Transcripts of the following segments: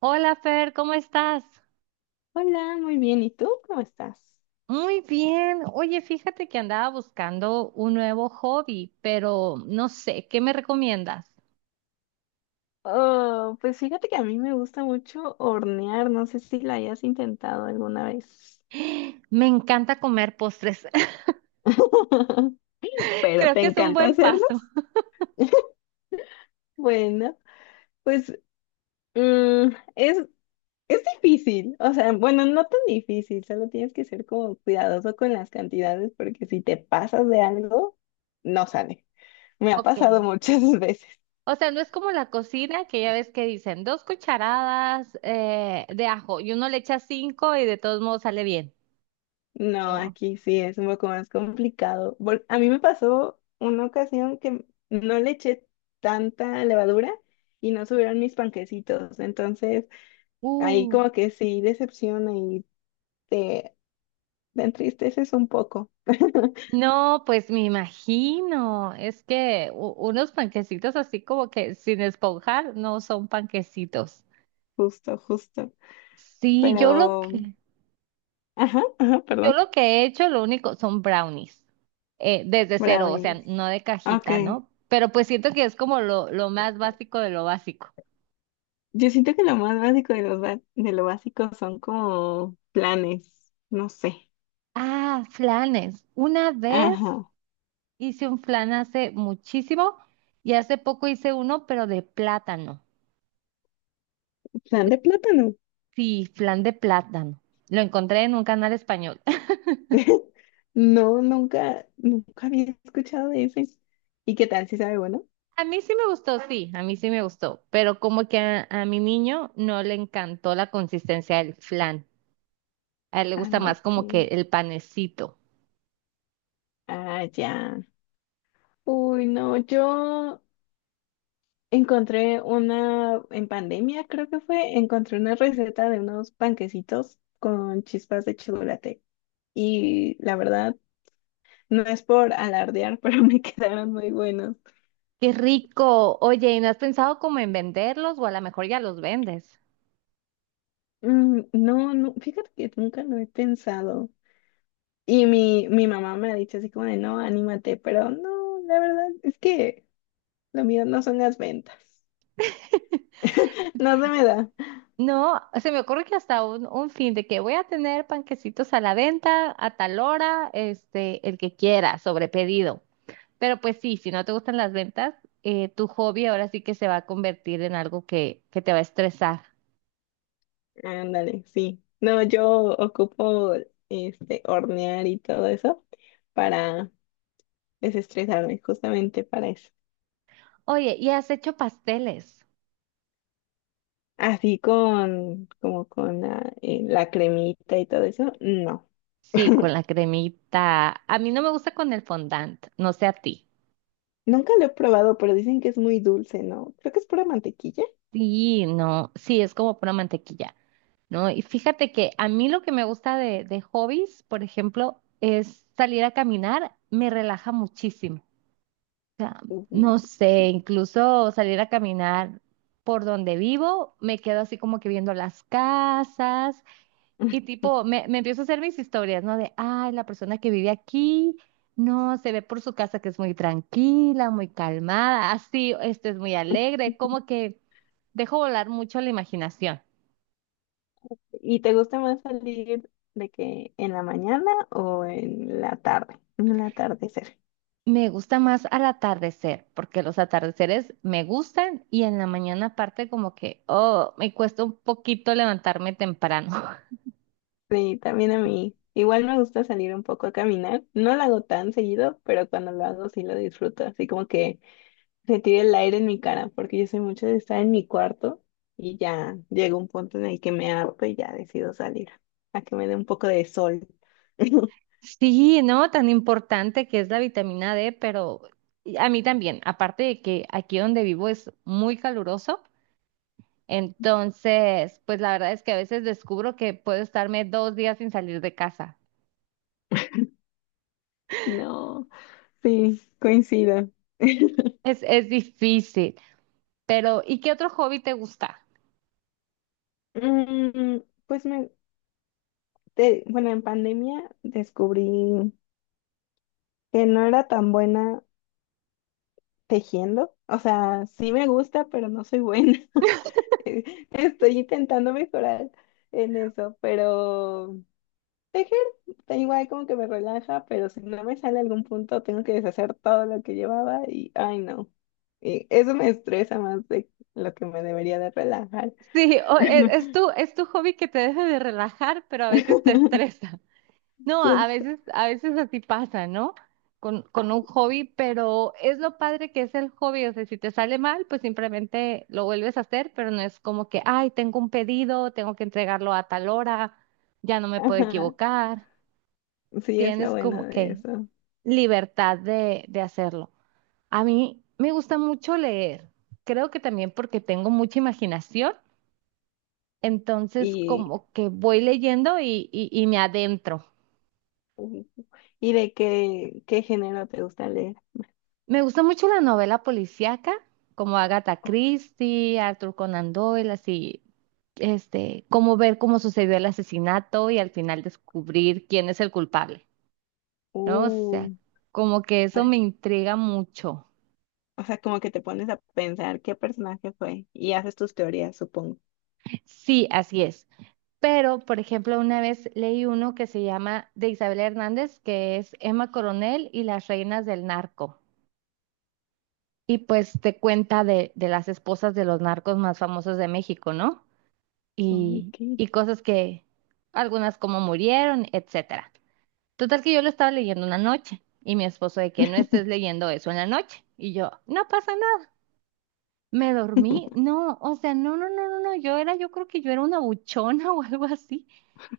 Hola Fer, ¿cómo estás? Hola, muy bien. ¿Y tú cómo estás? Muy bien. Oye, fíjate que andaba buscando un nuevo hobby, pero no sé, ¿qué me recomiendas? Oh, pues fíjate que a mí me gusta mucho hornear. No sé si la hayas intentado alguna vez. Me encanta comer postres. Pero Creo ¿te que es un encanta buen paso. hacerlos? Bueno, pues mm, es, es difícil. O sea, bueno, no tan difícil. Solo tienes que ser como cuidadoso con las cantidades porque si te pasas de algo, no sale. Me ha Ok. pasado muchas veces. O sea, no es como la cocina que ya ves que dicen dos cucharadas de ajo y uno le echa cinco y de todos modos sale bien. No, No. aquí sí es un poco más complicado. A mí me pasó una ocasión que no le eché tanta levadura y no subieron mis panquecitos. Entonces, ahí Uh. como que sí decepciona y te, te entristeces un poco. No, pues me imagino. Es que unos panquecitos así como que sin esponjar no son panquecitos. Justo, justo. Sí, Pero, ajá, ajá, yo perdón. lo que he hecho, lo único, son brownies, desde Bravo. cero, o sea, no de cajita, Ok. ¿no? Pero pues siento que es como lo más básico de lo básico. Yo siento que lo más básico de, de lo básico son como planes. No sé. Ah, flanes. Una vez Ajá. hice un flan hace muchísimo y hace poco hice uno, pero de plátano. Plan De- de plátano. sí, flan de plátano. Lo encontré en un canal español. No, nunca, nunca había escuchado de ese. ¿Y qué tal? ¿Si sabe bueno? A mí sí me gustó, sí, a mí sí me gustó, pero como que a mi niño no le encantó la consistencia del flan. A él le Ah, gusta más como que ok. el panecito. Ah, ya. Uy, no, yo encontré una, en pandemia creo que fue, encontré una receta de unos panquecitos con chispas de chocolate. Y la verdad, no es por alardear, pero me quedaron muy buenos. ¡Qué rico! Oye, ¿y no has pensado como en venderlos o a lo mejor ya los vendes? No, no, fíjate que nunca lo he pensado. Y mi mamá me ha dicho así como de, no, anímate, pero no, la verdad es que lo mío no son las ventas. No se me da. No, se me ocurre que hasta un fin de que voy a tener panquecitos a la venta a tal hora, este, el que quiera, sobre pedido. Pero pues sí, si no te gustan las ventas, tu hobby ahora sí que se va a convertir en algo que te va a estresar. Ándale, sí. No, yo ocupo este hornear y todo eso para desestresarme, justamente para eso. Oye, ¿y has hecho pasteles? Así con, como con la, la cremita y todo eso, no. Sí, con la cremita. A mí no me gusta con el fondant, no sé a ti. Nunca lo he probado, pero dicen que es muy dulce, ¿no? Creo que es pura mantequilla. Sí, no, sí, es como pura mantequilla, ¿no? Y fíjate que a mí lo que me gusta de hobbies, por ejemplo, es salir a caminar, me relaja muchísimo. O sea, Uh, no sé, sí. incluso salir a caminar por donde vivo, me quedo así como que viendo las casas y tipo, me empiezo a hacer mis historias, ¿no? De, ay, la persona que vive aquí, no, se ve por su casa que es muy tranquila, muy calmada, así, este es muy alegre, como que... Dejo volar mucho la imaginación. ¿Y te gusta más salir de que en la mañana o en la tarde? En el atardecer. Me gusta más al atardecer, porque los atardeceres me gustan y en la mañana aparte como que, oh, me cuesta un poquito levantarme temprano. Sí, también a mí. Igual me gusta salir un poco a caminar. No lo hago tan seguido, pero cuando lo hago sí lo disfruto. Así como que se tira el aire en mi cara, porque yo soy mucho de estar en mi cuarto y ya llega un punto en el que me harto y ya decido salir a que me dé un poco de sol. Sí, ¿no? Tan importante que es la vitamina D, pero a mí también, aparte de que aquí donde vivo es muy caluroso, entonces, pues la verdad es que a veces descubro que puedo estarme dos días sin salir de casa. No, sí, coincido. Es difícil, pero ¿y qué otro hobby te gusta? Mm, pues me, bueno, en pandemia descubrí que no era tan buena tejiendo. O sea, sí me gusta, pero no soy buena. Estoy intentando mejorar en eso, pero tejer, da igual como que me relaja, pero si no me sale algún punto, tengo que deshacer todo lo que llevaba y, ay, no. Y eso me estresa más de lo que me debería de relajar. Sí, es, es tu hobby que te deja de relajar, pero a veces te estresa. No, Pues, a veces así pasa, ¿no? Con un hobby, pero es lo padre que es el hobby. O sea, si te sale mal, pues simplemente lo vuelves a hacer, pero no es como que, ay, tengo un pedido, tengo que entregarlo a tal hora, ya no me puedo ajá, equivocar. sí es lo Tienes bueno como de que eso. libertad de hacerlo. A mí me gusta mucho leer. Creo que también porque tengo mucha imaginación. Entonces, Y como que voy leyendo y me adentro. ¿y de qué, qué género te gusta leer? Me gusta mucho la novela policíaca, como Agatha Oh, Christie, Arthur Conan Doyle, así, este, como ver cómo sucedió el asesinato y al final descubrir quién es el culpable, ¿no? O sea, uh, como que eso pues, me intriga mucho. o sea, como que te pones a pensar qué personaje fue y haces tus teorías, supongo. Sí, así es. Pero, por ejemplo, una vez leí uno que se llama de Isabel Hernández, que es Emma Coronel y las reinas del narco. Y pues te cuenta de las esposas de los narcos más famosos de México, ¿no? Y, Ok. y cosas que, algunas como murieron, etcétera. Total que yo lo estaba leyendo una noche y mi esposo de que no estés leyendo eso en la noche. Y yo, no pasa nada. Me dormí, no, o sea, no, no, no, no, no, yo era, yo creo que yo era una buchona o algo así.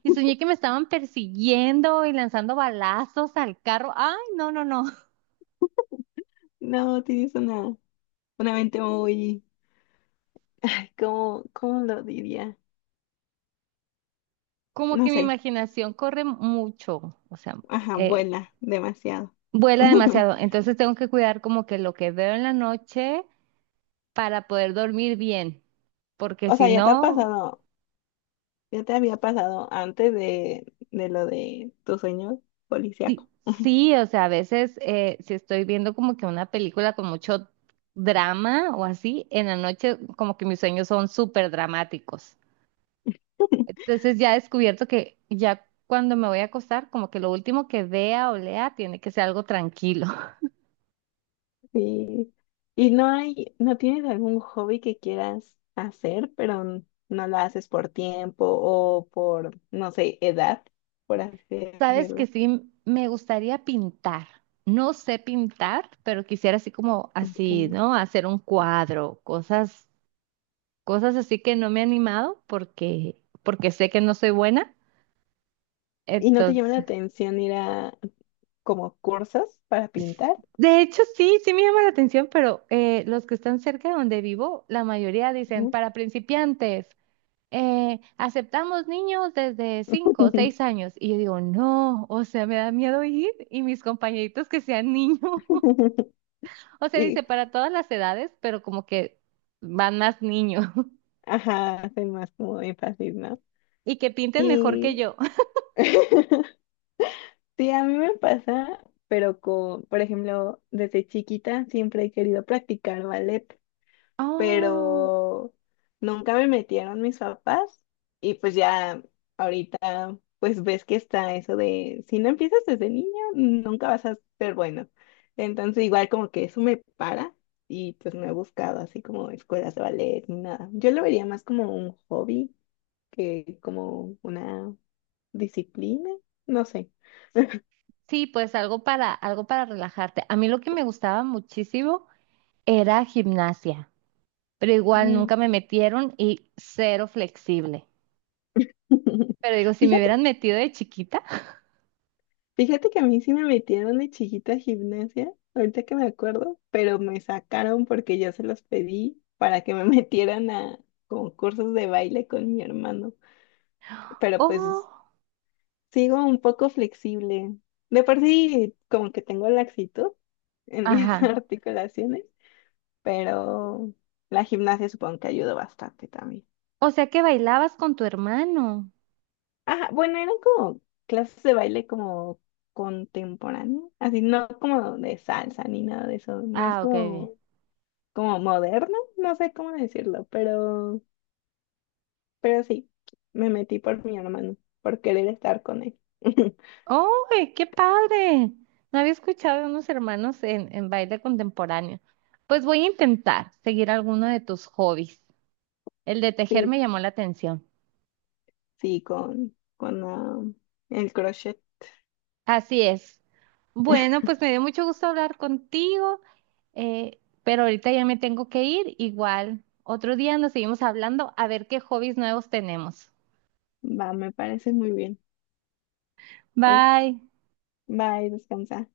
Y soñé que me estaban persiguiendo y lanzando balazos al carro. Ay, no, no, no. No, tienes una mente muy, ay, ¿cómo, cómo lo diría? Como No que mi sé, imaginación corre mucho. O sea, ajá, eh, vuela demasiado. vuela demasiado, entonces tengo que cuidar como que lo que veo en la noche para poder dormir bien, porque O si sea, ya te ha no, pasado, ya te había pasado antes de lo de tu sueño policiaco. sí, sí, o sea, a veces si estoy viendo como que una película con mucho drama o así, en la noche como que mis sueños son súper dramáticos. Entonces ya he descubierto que ya cuando me voy a acostar, como que lo último que vea o lea tiene que ser algo tranquilo. Sí. ¿Y no hay, no tienes algún hobby que quieras hacer, pero no lo haces por tiempo o por, no sé, edad, por así Sabes que decirlo? sí, me gustaría pintar. No sé pintar, pero quisiera así como así, Ok. ¿no? Hacer un cuadro, cosas, cosas así que no me he animado porque, porque sé que no soy buena. ¿Y no te llama Entonces, la atención ir a como cursos para pintar? de hecho sí, sí me llama la atención, pero los que están cerca de donde vivo, la mayoría dicen Ujú. para principiantes. Eh, aceptamos niños desde 5, o 6 años. Y yo digo, no, o sea, me da miedo ir y mis compañeritos que sean niños. O sea, Y, dice para todas las edades, pero como que van más niños ajá, hacen más como énfasis, ¿no? y que pinten mejor que Sí. yo. Sí, a mí me pasa, pero con, por ejemplo, desde chiquita siempre he querido practicar ballet. Oh, Pero nunca me metieron mis papás y pues ya ahorita pues ves que está eso de si no empiezas desde niño nunca vas a ser bueno. Entonces igual como que eso me para y pues no he buscado así como escuelas de ballet ni nada. Yo lo vería más como un hobby que como una disciplina, no sé. sí, pues algo para, algo para relajarte. A mí lo que me gustaba muchísimo era gimnasia, pero igual Mm. nunca me metieron y cero flexible. Pero digo, si me Fíjate hubieran metido de chiquita, Fíjate que a mí sí me metieron de chiquita a gimnasia, ahorita que me acuerdo, pero me sacaron porque yo se los pedí para que me metieran a concursos de baile con mi hermano. Pero pues oh, sigo un poco flexible. De por sí, como que tengo laxitud en mis ajá. articulaciones, pero la gimnasia supongo que ayuda bastante también. O sea que bailabas con tu hermano. Ajá, bueno, eran como clases de baile como contemporáneo, así no como de salsa ni nada de eso, más Ah, ok, ok. como, como moderno, no sé cómo decirlo, pero sí, me metí por mi hermano, por querer estar con él. ¡Oh, qué padre! No había escuchado de unos hermanos en baile contemporáneo. Pues voy a intentar seguir alguno de tus hobbies. El de tejer Sí, me llamó la atención. sí, con el crochet, Así es. Bueno, pues me dio mucho gusto hablar contigo, pero ahorita ya me tengo que ir. Igual, otro día nos seguimos hablando a ver qué hobbies nuevos tenemos. va, me parece muy bien, pues, Bye. bye, descansa.